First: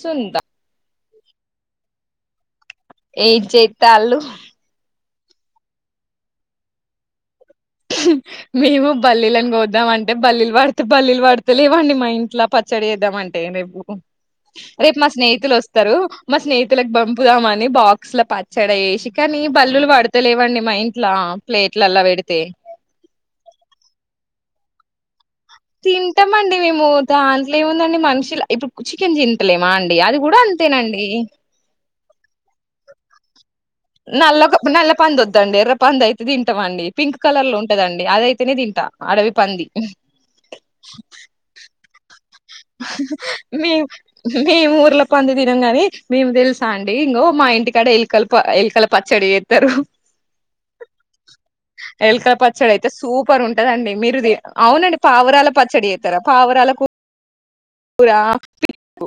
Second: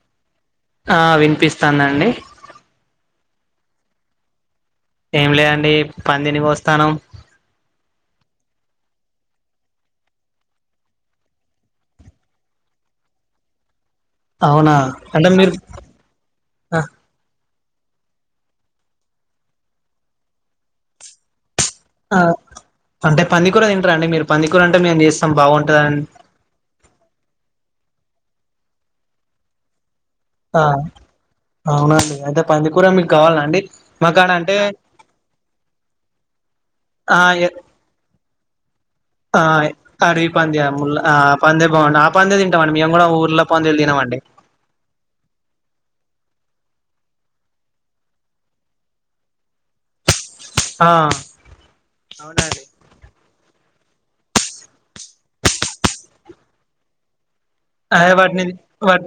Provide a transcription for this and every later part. సంతా ఆ వినిపిస్తానండి ఏజయితలు ఏం లేదండి పందిని పో వస్తాను మేము బల్లిలు అని పోద్దామంటే బల్లీలు పడితే బల్లీలు పడితే లేవండి మా ఇంట్లో పచ్చడి వేద్దామ అంటే రేపు అవునా రేపు మా అంటే మీరు స్నేహితులు వస్తారు మా ఆ స్నేహితులకు పంపుదామని కా బాక్స్ల పచ్చడి వేసి కానీ బల్లులు పడతలేవండి మా ఇంట్లో ప్లేట్లు అల్ల ఆ పెడితే. అంటే పందికర తంటాండి మీరు పందికరంటే మేం చేస్త తింటాంమండి మేము దా. ఇ ఏముందండి మనుషులు ఇప్పుడు చికెన్ జింతలేమ్ అండి ండి అది కూడా అంతేనండి అద నల్ల అంటే నల్ల పంద వద్దండి ఎర్ర పంద అయితే తింటాంండి పింక్ ఆ కలర్ ఎ లో ఉంటదండి అదయితేనే తింటా అడవి ఆ పంది అరివి పంత ముల్ పంత భవన్ మే మేము ఊర్లో పంది తినం గాని మేము తెలుసు చ అండి ఇంకో మా ఇంటికాడ ఎలుకలు ఎలుకల పచ్చడి వేస్తారు ఆ ఎలకాయ అవునండి పచ్చడి అయితే సూపర్ ఉంటా ఉంటదండి మీరు అవునండి పావరాల పచ్చడి వేతారా పావురాల కూర అదే వాటిని పి వాట్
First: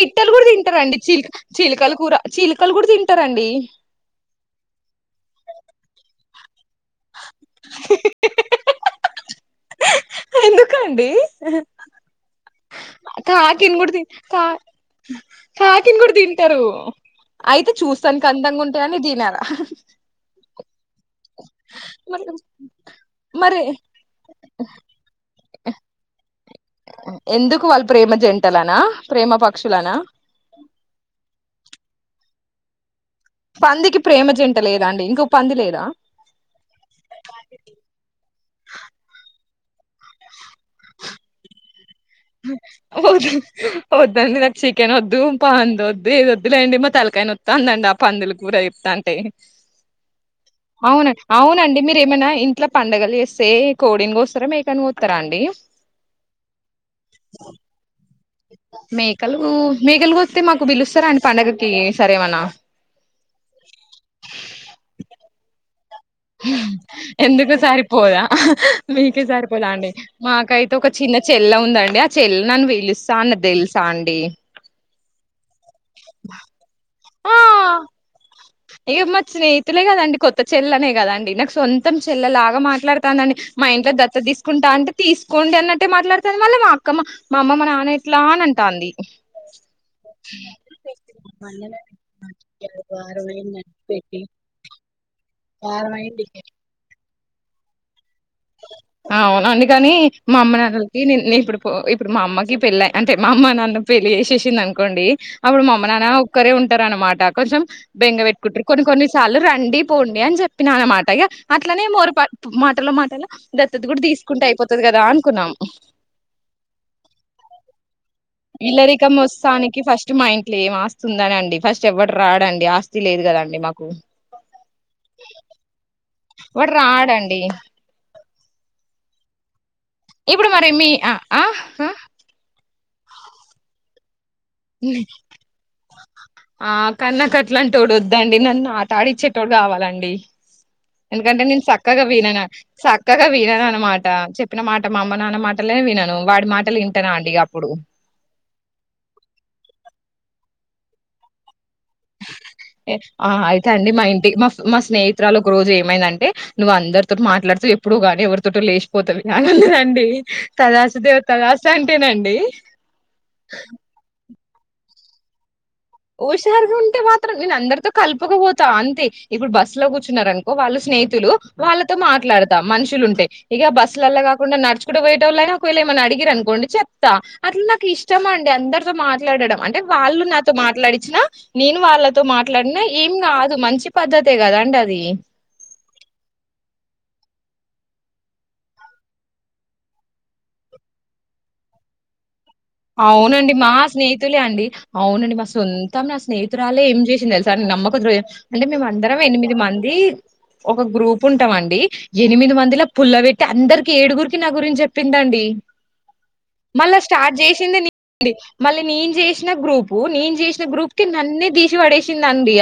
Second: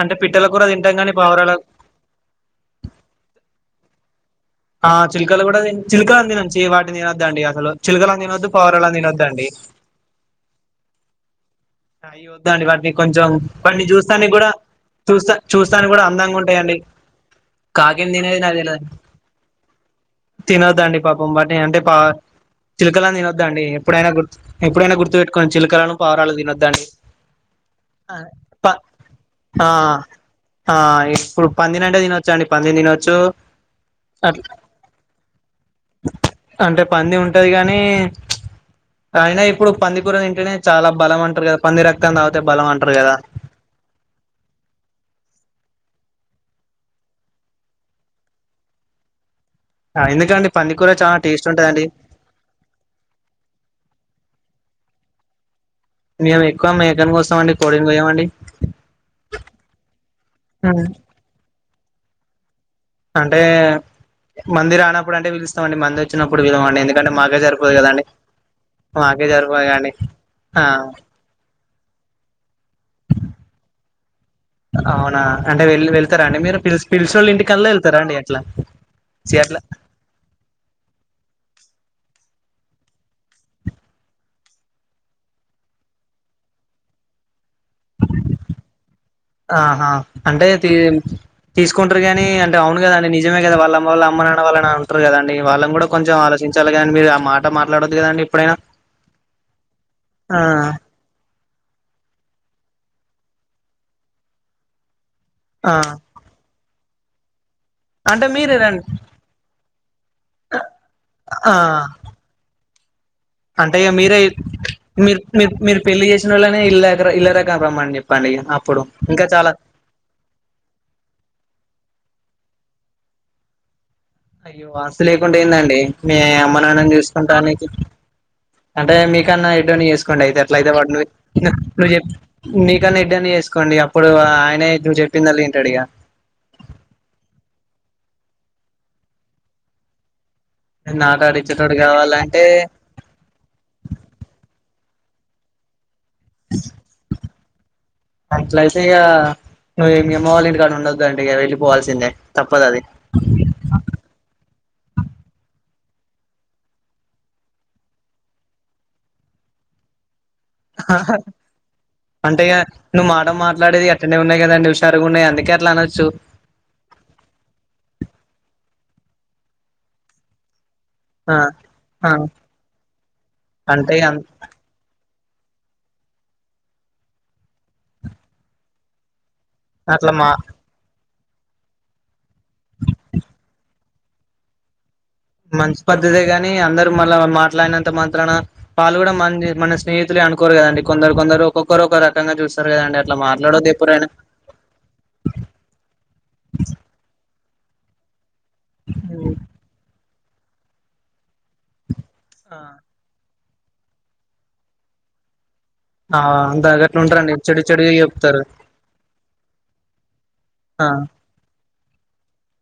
అంటే పిట్టల కూడా కూర తింటాం తింటారండి గాని చీలిక పావురాల చీలికలు కూర చీలికలు కూడా తింటారండి ఆ చిల్కలు కూడా చిల్క అందింత వాటి తినొద్దండి అసలు చిలుకల తినద్ పౌరాలలా తినద్దు తండి ఎందుకా అండి అయి వద్ద అండి వాటిని కొంచెం వాటిని కూడా తి చూస్తా కా కూడా చూస్తా చూస్తానికి కాకిని కూడా అందంగా తింటారు ఉంటాయంండి అయితే కాకి చూస్తానికి తినేది నా అందంగా తె ఉంటాయని తినరా తినొద్ద అండి పాప పంబటి అంటే పా మరి చిలకలను మరి తినొద్దదుండి ఎప్పుడైనా గుర్ ఎప్పుడైనా గుర్తుపెట్టుకొని చిలుకలను పావరాలు తినొద్దు ం ఎందుకు వాళ్ళు ప్రేమ జంటలనా ప్రేమ పక్షులనా ఇప్పుడు పందినంటే ద ప దిన పందికి ప్రేమ అట్ జంట లేదా అండి ఇంకో పంది లేదా అంటే పంది ఉంటది కానీ అయిన ఇప్పుడు పందికర ఏంటనే చాలా బలం అంట పంద ర ద్ండి నాకు చికెన్ వద్దు పా వద్ వద్దులేండి మా తలకాయన నోతందండి ఆ పందులు కూర ఎంతంటే ఎందుకండి పందికూర చాలా అవునండి టేస్ట్ అవునండి ఉంటదండి మీర ఏమైనా ఇంట్లో పండడుగలు వస్తే కోడిని వస్తారా మేకని స్తరాండి ని ఎక్కువ మ చికన్ కోసమండి కోడి కో వమండి మేకలు మేకలు వస్తే మాకు పిలుస్తారా అండి పండుగ కి సరేవన్న. అంటే మందిర రానప్పుడు అంటే పీలుస్తామండి మందిర్ ఎందుకు సరిపోదా మీకే మాకే సరిపోదు సరిపోదా అండి కదండి ఆ మాకైతే ఒక చిన్న చెల్ల ఉందండి. అడి ఆ చెల్ నన్నని వెలుస్తా అన్న తెలుసా అండి అవునా అంటే వెళ్లి వెళ్తారం అడి మీరు పి పిలిషినొల్ల ఇంటికిల్లా వెళ్తారండి ఎట్ల. ఇక మా స్నేహితులే కదండి కొత్త చెల్లనే కదండి నాకు సొంత మొత్తం చెల్లెలాగా మాట్లాడుతానండి మా ఇంట్లో దత్త తీసుకుంటా అంటే తీసుకోండి అన్నట్టే మాట్లాడుతాంది మళ్ళీ మా అక్కమ్మ ఆహా అంటే తీ తీసుకుంటారు గాని అంటే అవును కదా అండి న ఈమె కధ వల్ల అమ్మ వల్ల అమ్మనాన్నవాళ్ల నాన్న ఉంటారు కదా అండి. కూడా కొంచెం ఆలోచించాలిగాని మీరు ఆ మాట మాట్లాడ దండి అ అవునండి కాని మా ఆ అమ్మ నాన్నలకి నే నేను ఇప్పుడు ఇప్పుడు మా అమ్మకి పెళ్ళ అంటే మా అమ్మ నన్ను పెళ్ళి చేేసేసింది అనుకోండి అప్పుడు ఆ మామ్మ నాన్న ఒక్కరే ఉంట ంటార అనమాట కొంచెం బెంగ అంటే పెట్టుకుంట్రారు మీరేనండి కొన్ని కొన్నిసార్లు రండి పోండి అని చెప్పిన అనమాట ఇ ఆ అట్లనే మోరు మాటలో మాటల. అంటే ఇక మీరే మీరు అనుకున్నాం మీరు మీరు పెళ్ళలి చేసిన వాళ్ళనే ఇల్ళర ఇళ్ళ రకరం రమ్మ అని చెప్పండి ఇక ఇల్లరికం వస్తానికి ఫస్ట్ మా ఇంట్లో ఏం ఆస్తుందనిండి ఫస్ట్ చివరి రాడండి ఆస్తి లేదు కదండి మాకు అయ్యో వాస్తు లేకుంటే ఎందండి. మీ అమ్మ వాడు నాన్నని రాడండి చూసుకుంటానికి అంటే మీ కన్నా చేసుకోండి అయితే ఇప్పుడు ఎట్ల మరి అయితే మీ వాడు నువ్వు ఆ ఆ చె న ఓ ఇద్దనే అని చేసుకోండి అప్పుడు ఆ ఆ కాన్ల కు అంట్లదోడు వద్దు ఇదండి నన్ను ఆట ఆడిచ్చేటోడు కావాలండి నాకు ఎందుకంటే నేను ఆడిచ్చేటోడు చక్కగా వీనను కావాలంటే చక్కగా వీనన అనమాట చెప్పిన మాట మా అమ్మ నాన్న మాటలే విన వాడి మాటలు వింటన్నా అండి ఇ అప్పుడు ను అమ్మవళ ఇంటి కానీ ఉండదు అండి ఆ అయితే అండి మా ఇంటి మా మా స్నేహితురాలు ఒక రోజు ఏమి మైందంటే నువ్వు అందరితో మాట్లాడుతు ఎప్పుడు గా ఎవరితో లేచిపోతావి అదండి ఆహా అంటే నువ్వు మాట మాట్లాడేది అట నే ఉన్నాయి కదరు ఉన్నాయి అందుక అలా హుషారుగా ఉంటే మాత్రం నేను అందరితో కలుపకపోతు అంతే ఇప్పుడు బస్సు లో కూర్చున్నారు అనుకో వాళ్ళు స్నేహితులు ఆ వాళ్ళతో ఆ మాట్లాడతా మనుషులు ఉంటే ఇక అంటే బస్సులలా కాకుండా నడుచుకో పోయ ఒకవేళ ఏమన్నా అడిగిర అనుకోండి చెప్తా అట్లా నాకు ఇష్టం అండి అందరితో మా మాట్లాడడం అంటే అట్లా వాళ్ళు మా నాతో మాట పడిన నేను వాళ్ళ తో మాట్లాడిన ఏం కాదు మంచి పద్ధతే కదండి అది మంచి పద్ధతే కాగాని అందరుూ మళ్ళ మాట్లాడినంత మాత్రాన వాళ్ళు కూడా మ మన స్నేహితులే అనుకోరు కదండి కొందరు కొందరు ఒక్కొక్కరు ఒక రకంగా చూస్తారు కదండి అట్లా అవునండి మాట్లాడొద్దు మా ఎప్పుడైనా స్నేహితులే అండి అవునండి, మా సొంతం నా స్నేహితురాలే ఏం చేసింది తెలు సరే నమ్మకు ద అంటే మేమ అందరం ఎనిమిది మంది ఒక గ్రూప్ ఉంటాం అండి ఎనిమిది మందిల పుల్లవట్ అందరికి ఏడుగురికి నా గురించి చెప్పిందండి ఆ అంత అదీ మళ్ళా ఎట్లా ఉంటాదడి స్టార్ట్ ఏచ్చిదీ చేసింది మళ్ళీ నేను చేసిన గ్రూపు నేను చేసిన ఆ గ్రూప్ కి నన్నే తీసి పడేసింది ఉంది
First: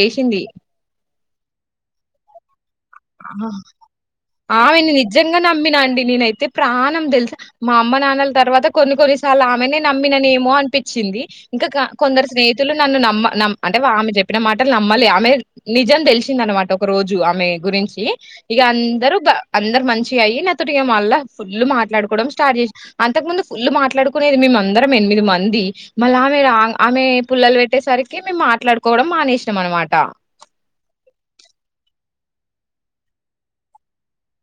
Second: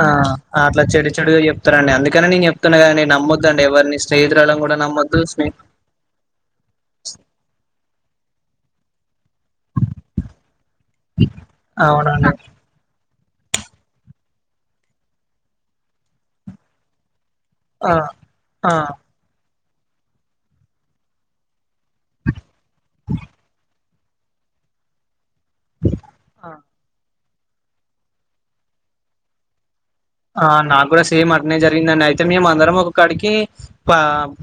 ఆ అట్లా చెడి చెడుగా చెప్తారండి అందుకని నేను చెప్తున్నా కదండి నమ్మొద్దండి ఎవరిని స్నేహితురాలను కూడా ఆమెను నమ్మొద్దు నిజంగా స్నే నమ్మినా అండి నేనైతే ప్రాణం తెలుసా మా అమ్మ నాన్నలు తర్వాత కొన్ని కొన్ని చాలా ఆమెనే నమ్మిననే ఏమో అనిపించింది, ఇంకా కొందరు అవునండి స్నేహితులు నన్ను నమ్మ నమ్ అంటే ఆమె చెప్పిన మాటలు నమ్మాల ఆమె నిజం తెలిసింద అనమాట ఒక రోజు ఆమె ఆ ఇ ఆ అందరుూ అందరు మంచిగా అయి నా తోటిగా మళ్ళా ఫుల్ మాట్లాడుకోవడం స్టార్ట్ చేసి అంతకు ముందు ఫుల్లు మాట్లాడుకునేది మేమందరం ఎనిమిది మంది మళ్ళమె రాంగ్ అమె పుల్లలు పెట్టేసరికి మేము మాట్లాడుకోవడం మానే ఇష్టం అనమాట ఆ నా కూడా సేమ్ అంటనే జరిగిందండి అయితే తే మేము అందరం ఒకక్కడికి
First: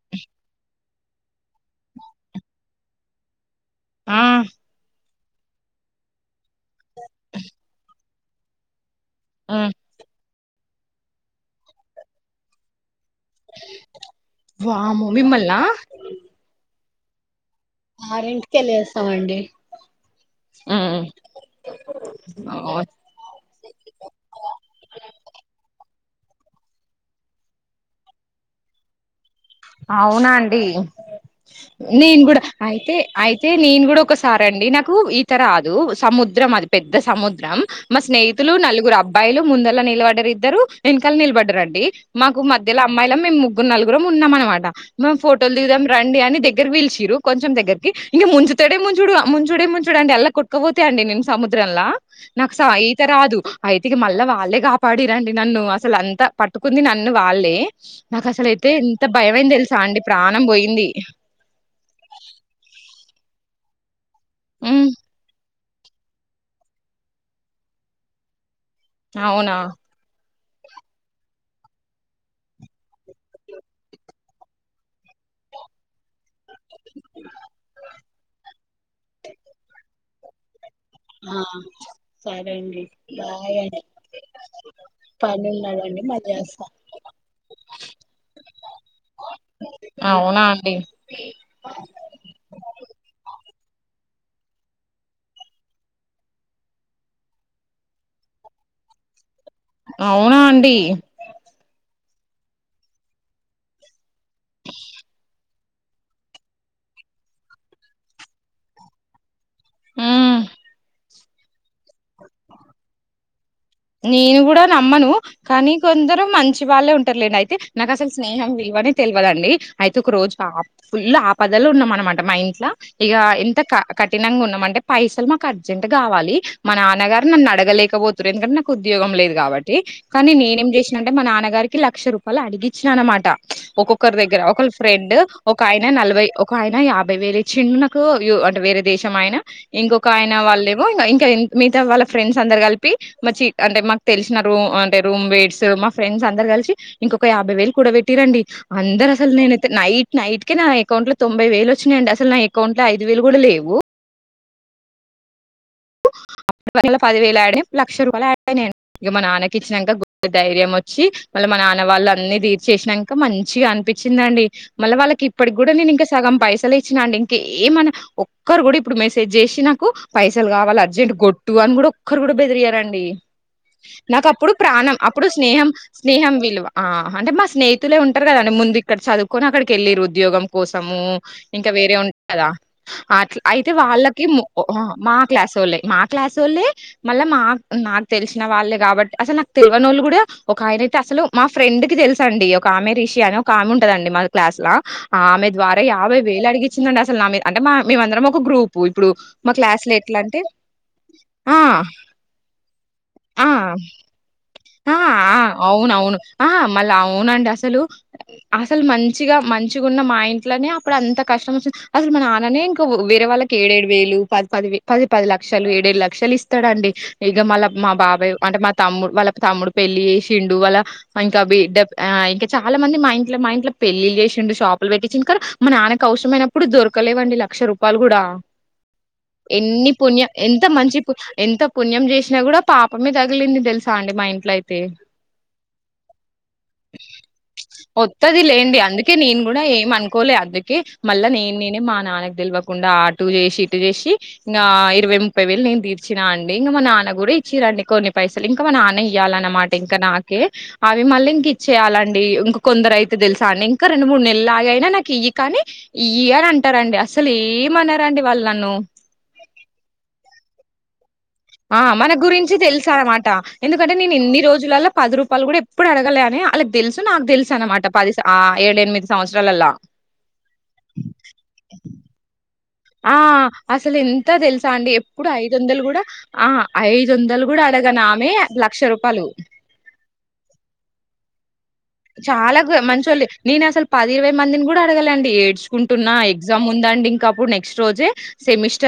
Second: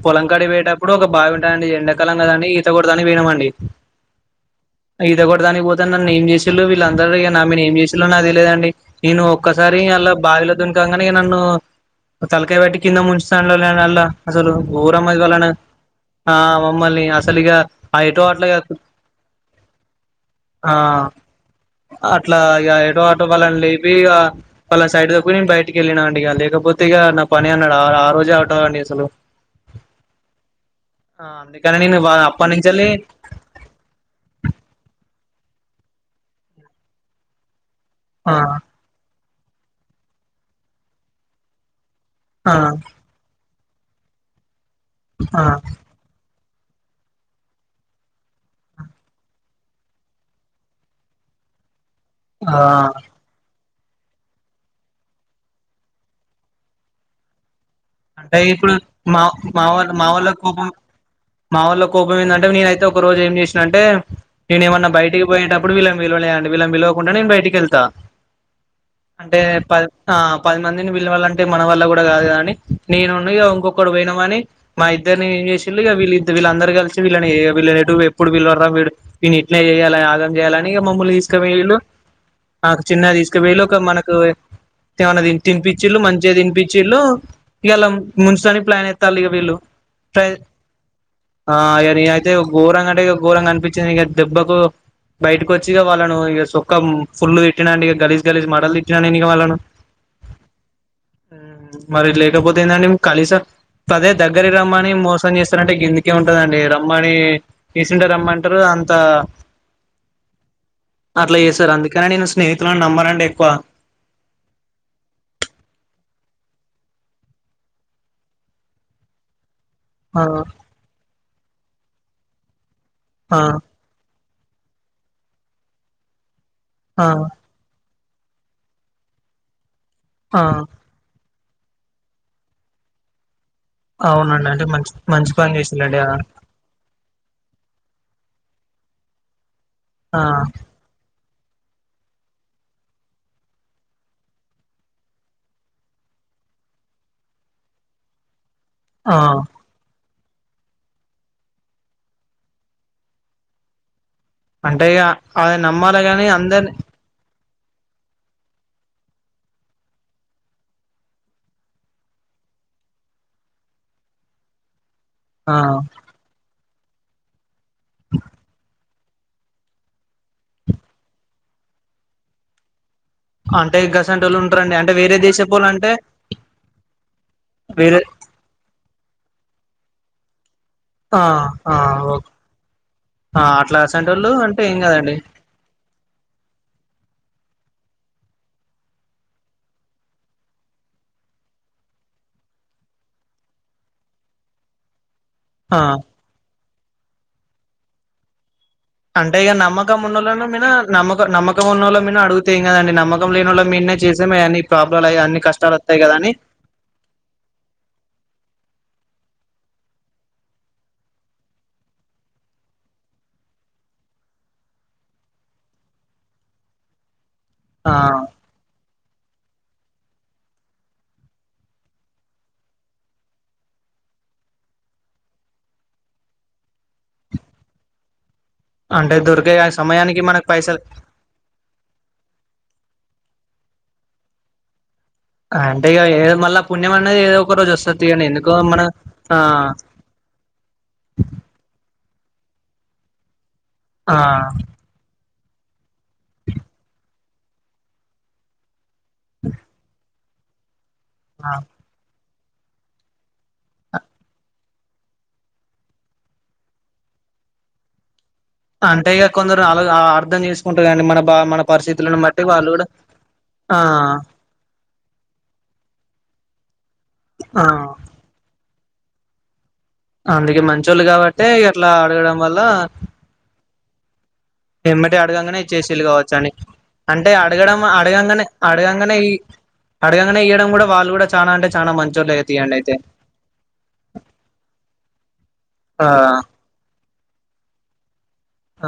పొలంకాడి వేట ఇప్పుడు ఒక బావింటాడి ఎండాకాలం కదండడి ఈతకూడదని వినమండి ఆ ఇదగ కూడాడాానికి పోతే నన్ను ఏం చే వీళ్ళు వీళ్ళందరరు నా మీద ఏం చేస్ నాది లేదండి నేను హ్మ్. ఒక్కసారి అలా బావిలో అంగ నన్ను తలకై బేటి కింద ము అ అసలు వామ్మో ఘరమాపోల మిమ్మల్నా మమ్మల్ని అసలుగా ఆ ఎటో అట్లా ఆ హ్మ్. అట్లా హ్మ్. ఎటో ఆటో వాళ్ళని లేపి వాళ్ళ సైడ్ బయటికి వెళ్ళిన అండి ఇక లేకపోతే ఇక నా పని అన్నాడు ఆ రోజే అవటాంండి అసలు అవునా అండి ఆ అందుకని వా నేను కూడా అప్పటి నుంచెల్లి అయితే అయితే నేను కూడా ఒకసారి అండి నాకు రాదు సముద్రం అది పెద్ద సముద్రం మా ఆ స్నేహితులు నలుగురు అబ్బ బయలు ముందలా నిలబడ్డరు ఇద్దరు వెనకల్ నిలబడ్డారుండి మాకు ఆ మధ్యలో అమ్మాయిలం మేము ము నలుగురుం ఉన్నా మనం మాట ము ఆ ఫోటోలు డిగుదాం రండి అని దెఘ్ దగ్గర పిల్చిరు కొంచం దగ్గరికి ఇంక ముంచుదడే ముంచుడు ముంచుడే ముంచుడు అండి ఎలా కుట్టుపోతే అండి నేను సముద్రంలా నాకు ఆ సా ఈతర అదు అయితే ఇ మళ్ళా వాళ్ళే కాపాడరండి నన్ను అసలు అంతా పట్టుకుంది నన్ను వాళ్ళే అంటే నాకాసలు అయితే ఇప్పుడు ఇంత మా మాళ్ళ మా వాళ్ళ కోపం మా వాళ్ళ కోపం ఏంటంటే నేనయితే ఒక రోజు ఏం చేసినంటే నేను ఉమ్ ఏమన్నా బయటికి పోయేటప్పుడు వీళ్ళని విలువలేండి వీళ్ళం విలువకుండా నేను బయటికి వెళ్తా అంటే అవునా పడి ప పది మందిని వీళ్ళ వాళ్ళంటే మన వల్ల కూడా కాదేని నేనున్నగా ఇంకొకడు పోయినామని మా ఇద్దరిని ఏం చేసి ఇక వీళ్ళిద్ద వీళ్ళ అందరు కలిసి వీళ్ళని విల్లనేటు ఇప్పుడు వీళ్ళ వర వీ వీ ఇట్నే చేయాల యాగంయాలా కానీగా మమ్మల్లు తీసుకవేళ్ళు నాకు చిన్న తీసుకవేళ్ళ ఒక మనకుమన్నా తినిపిళ్ళు మంచిగా తినిపచ్చి ఇళ్ళు ఇలా ముంచటానికి ప్లాన్ ఎత్తల్లు ఇక వీళ్ళు అవునా అండి ఆ ఇగ నేను అయితే ఘోరంగా అంటే ఇ ఘోరంగా కనిపించింది ఇక దెబ్బకు బయటకు వచ్చిగా వాళ్ళను ఇక సొక్క ఫుల్లు తిట్టినండి ఇక గలీజ్ గలీజ్ మటలు తట్టిన ఇగ వాళ్ళను అవునా అండి మరి ఇట్ల ఇపోతుందండి కలిస అదే దగ్గర రమ్మని మోసం చేస్తారంటే గిందుకే ఉంటదండి రమ్మనిి తీసింటే రమ్మ అంటారు అంత ఆమ్ అట్లా చేసారు అందుకని నేను స్నేహితులను నమ్మను అండి ఎక్కువ నేను కూడా నమ్మను కానీ కొందరు మంచి వాళ్ళే ఉంటారులేండి అయితే నాకు అసలు స్నేహం విలువనే తెలియదండి అయితే ఒక రోజు ఆ ఫుల్ ఆప కదలు ఉన్నాం అనమాట మా ఇంట్లో ఇ ఆ ఇంత క క కటిినంగా ఉన్నాం అంటే పైసలు మాకు అర్జెంట్ కావాలి మా ఆ నాన్నగారు నన్ను అడగలేకపోతే తురం క ఉద్యోగం లేదు కాబట్టి కానీ ఆ నేనేం చేసినంటే మా నాన్నగ గారికి లక్ష రూపాయలు అడిగిచ్చిన అనమాట ఒక్కొక్కరి దగ్గర అవునండి అంటే ఒకరు మంచి ఫ్రెండ్ మంచి పని ఒక ఆయన చేసిలండి ఆ నలభై ఒక ఆయన యాభై వేలు చిన్న నాకు అంటే వేరే దేశమైన ఇంకొక ఆ ఆయన వాళ్ళేమో ఇంకా ఇంకా మిగతా వాళ్ళ ఫ్రెండ్స్ అందరు కలిపి మచ్చి అంటే మాకు తెలిసిన రూమ్ అంటే రూమ్ వేట్స్ మా ఫ్రెండ్స్ అందరు కలిసి ఇంకొక యాభై వేలు కూడా పెట్టిరండి అందరు ఆ అసలు నేనైతే నైట్ నైట్ కే నా అకౌంట్ లో తొంభై వేలు వచ్చినాయియండి అసలు నా అకౌంట్ లో ఐదు వేలు కూడా లేవు అంటే ఇక అద నమ్మాలి కానీ అందరిని పదివేలు యాడ్ అయి లక్ష రూపాయలు యాడ్ అయినాడి ఇక మా నాన్నకి ఇచ్చినాక ధైర్యం వచ్చి మళ్ళీ మా నాన్న వాళ్ళు అన్ని తీర్ చేసినాక మంచిగా అనిపించిందండి మళ్ళీ వాళ్ళకి ఇప్పుకి ఆ కూడా నేను ఇంక సగంైస వచ్చినండి ఇంకి ఏ మన ఒక్కరు గుడి ఇప్పుడు మెసేజ్ చేసి నాకు పైస పైసలు కావాలి అర్జెంట్ కొట్టు అని కూడా ఒక్కరు కూడా బెదిరీయరండి అంటే నాకు గసంటోళ్ళు అప్పుడు ఉంటారండి అంటే ప్రాణం వేరే అప్పుడు దేశపోళ్ళు స్నేహం అంటే స్నేహం విలువ ఆ అంటే మా స్నేహితులే వేరే ఉంటారు కదండి ముందు ఇక్కడ చదువుకని అక్కడికి వెళ్ళిరు ఉద్యోగం కోసము ఆ ఇంకా ఆ వేరే ఉంటది ఓకే కదా అట్ల ఆ అయితే అట్లా వాళ్ళకి అసంటోళ్ళు అంటే ఏం కాదండి మా ళ్ళే మా క్లాసోళ్ళే మళ్ళ మా నాకు తెలిసిన వాళ్ళే కాబట్టి అసలు నాకు తెల్వనోళ్ళు కూడా ఒక ఆయన అయితే అసలు మా ఫ్రెండ్ కి తెలుసండి ఒక ఆమె రిషి అని ఒక ఆమె ఉంటదండి మా క్లాస్ లో ఆ ఆమె ద్వార ఆ యాభై వేలు అడిగి చ్చిందండి అసలు మా మీ అంటే మేమందరం ఒక గ్రూప్ ప్పు ఇప్పుడు మీ నమ్మకం ఎట్లా అంటే ఉన్నోళ్ళ మీనా ఆ నమ్మకం ఉన్నళ మీన అడుగుతే ఏం కాదండీ నమ్మకం లేని వాళ్ళ ఆ మీనే చేసేమ అన్ని ఆ ప్రాబ్లం అ ఆ అన్ని కష్టాలు వస్తాయి కదా అవునవును. అని ఆహా! మళ్ళా అవునండి అసలు, అసలు మంచిగా మంచిగా ఉన్న మా ఇంట్లోనే అప్పుడు అంత కష్టం వస్తుంది అసలు మా నాన్ననే ఇంకా వేరే వాళ్ళకి ఏడ ఏడు వేలు పది పదివేలు పది పది లక్షలు ఏడేడు లక్షలు ఇస్తాడండి ఇక మళ్ళ మా ఆ బాబాయ్ అంటే మా తమ్ముడు వాళ్ళ తమ్ముడు పెళ్ళి చేసిండు వాళ్ళ ఇంకా బిడ్డ ఇంకా చాలా మంది మా ఇంట్లో మా ఇంట్లో పెళ్ళిళ్ళు చేసిండు షాపులు పెట్టిచ్చుండు కానీ మా నాన్నకు అవసరమైనప్పుడు దొరకలేవండి లక్ష రూపాయలు కూడా అం ఎన్ని పుణ్యం ఎంత మంచి పు ఎంత పుణ్యం చేసినా కూడా పాపమే తగిలింది తెలుసా అండి మా ఇంట్లో అయితే అంటే ఇక ఏ మళ్ళా పుణ్యం అనేది ఏదో ఒక రోజు వస్తుది కానీ వత్తది ఎందుకో లేండి మన అందుకే ఆ నేను కూడా ఏం అనుకోలే తెల్వకుండ ఆటూ చేసి ఇటు ఆ నా ఇరవై ము ముప్పై వేలు నేను తీర్చినా అండి ఇంకా మా నాన్న కూడా ఇచ్చిరండి కొన్ని పైసలు ఇంకా మా నాన్న ఇయ్యాలన్నమాట ఇంకా నాకే అవి మళ్ళీ ఇంక ఆ ఇచ్చేయాలండి. కొందరు అయితే తెలుసా అండి ఇంకా రెండు మూడు నెలలు ఆగి అయినా నాకు ఇయి కానీ ఇయిరా అని అంటారండి అసలు ఏమనరండి వాళ్ళను అంటే ఇగ కొందరు అలగా అర్థం చేసుంటారండి మనం ఆ మన గురించి తెలుసు అన్నమాట ఆ ఎందుకంటే నేను ఎన్ని రోజులలో పది రూపాయలు కూడా ఎప్పుడు అడగలే అని వాళ్ళకి తెలుసు నాకు తెలుసు ఆ అన్నమాట పది సా ఆ ఏడెనిమిది సంవత్సరాలల అందుకే మంచోళ్ళు కాబట్టి ఇట్లా అడగడం మళ్ళా ఆ అసలు ఎం ఎమ్మటే అడగంగానే ఇచ్చేసీలు కావచ్చు ఆ అండి ఐదు అంటే వందలు కూడా అడగడం అడగనామె అడగంగానే లక్ష అడగంగానే రూపాయలు అడగంగానే ఇయ్వడం కూడా వాళ్ళు కూడా ఇత్తానండి చాలా గా మంచొల్లు నేను అసలు పది ఇరవై మందిని కూడా అడగాలండి ఆ ఏడ్చుకుంటున్నా ఎగ్జామ్ ఉందండి ఇంకఅప్పుడు నెక్స్ట్ రోజే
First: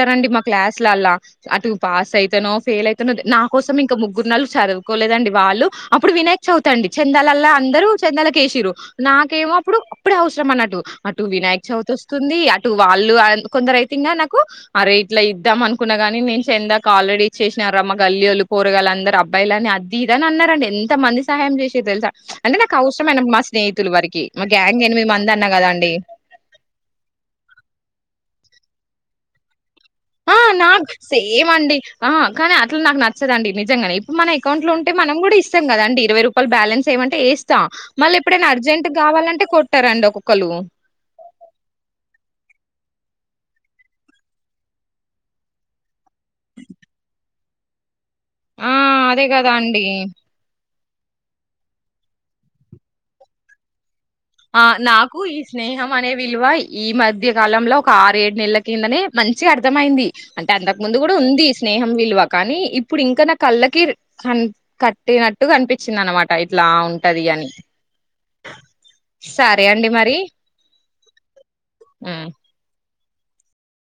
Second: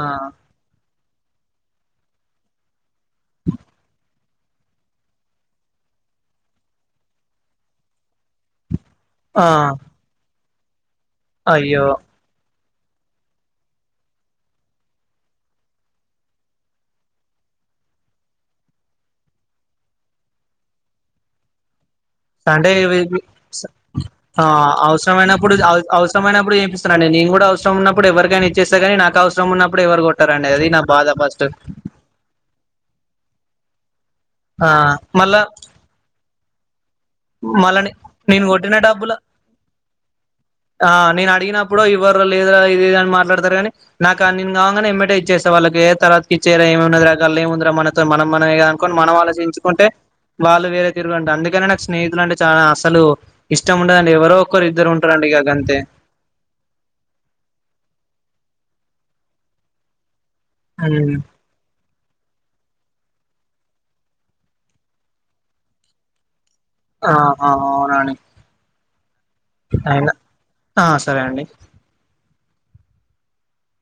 ఆ అండి మా క్లాస్ లో అలా అటు పాస్ అయితనో ఫెయిల్ అవుతానో, నా కోసం ఇంకా ముగ్గురు నెలు చదువుకోలేదండి, వాళ్ళు అప్పుడు వినాయక్ చదువుతండి చెందాలలా అందరూ చెందెల కేశీరు ఆ నాకేమో అప్పుడు అప్పుడే అవసరం అన్న అటు వినాయక్ అయ్యో చవితి వస్తుంది వాళ్ళు కొంద రైతంగా నాకు, అ రేట్లా ఇద్దాం అనుకున్నాగాని నేను చెందాక ఆల్రెడీ ఇచ్చేసినారు అమ్మ గల్లియోలు కూరగాయలు అందరు అబ్బాయిలు అని అది ఇద అని అన్నారండి, ఎంత మంది సహాయం చేసి తెలుసా అంటే నా గ్యాంగ్ ఎనిమిది మంది అన్నా అవసరమైనప్పుడు కదండి అవసరమైనప్పుడు ఏపిస్తనండి నేను కూడా అవసరం ఉన్నప్పుడు ఎవరికైనా చేస్తే గా నాకు అవసరం ఉ ఆ నాకు సేమ అండి ఆ కానీ అట్లు నాకు నచ్చదండి జంగా మన అౌం ఆ లో ఉంటే మన కూడా ఇ కదండి ఇరవ రూ బాలన్స్ మళ్ళని నేను కొట్టిన డబ్బులు కావాలంటే కొట్టారండి ఒక్కొక్కలు ఆ నేను అడిగినప్పుడు ఇవ్వరు లేదు ఇదిని మా మాట్లాడతారు కానీ నాకు ఆ కాగానే ఎంటైజ్ చేస్తా వాళ్ళ ఏ తర్వాకి ఇచ్చ ఏగా ఏందా మన మనం మనంద ఆ అనుకోని మనం అదే వాళ్ళు కదా అండి చేయికుంటే వాళ్ళు వేరేతే తీ అందుక స్నేహితులు అంటే చాలా అసలు ఇష్టం ఉ ఆ నాకు ఈ స్నేహం అనే విలువ ఈ మధ్య కాలంలో ఒక ఆర ఏడు నెలల కిందని మంచి అర్థమయింది అంటే అంతకు ముందు కూడా ఉమ్. ఉంది స్నేహం విలువ కానీ ఇప్పుడు ఇంకా నా కళ్ళకి క కట్టినట్టు కనిపించింది అనమాట టైట్లా ఆ ఉంటది అని అవునా అండి సరే అండి అయినా మరి ఆ సరే అండి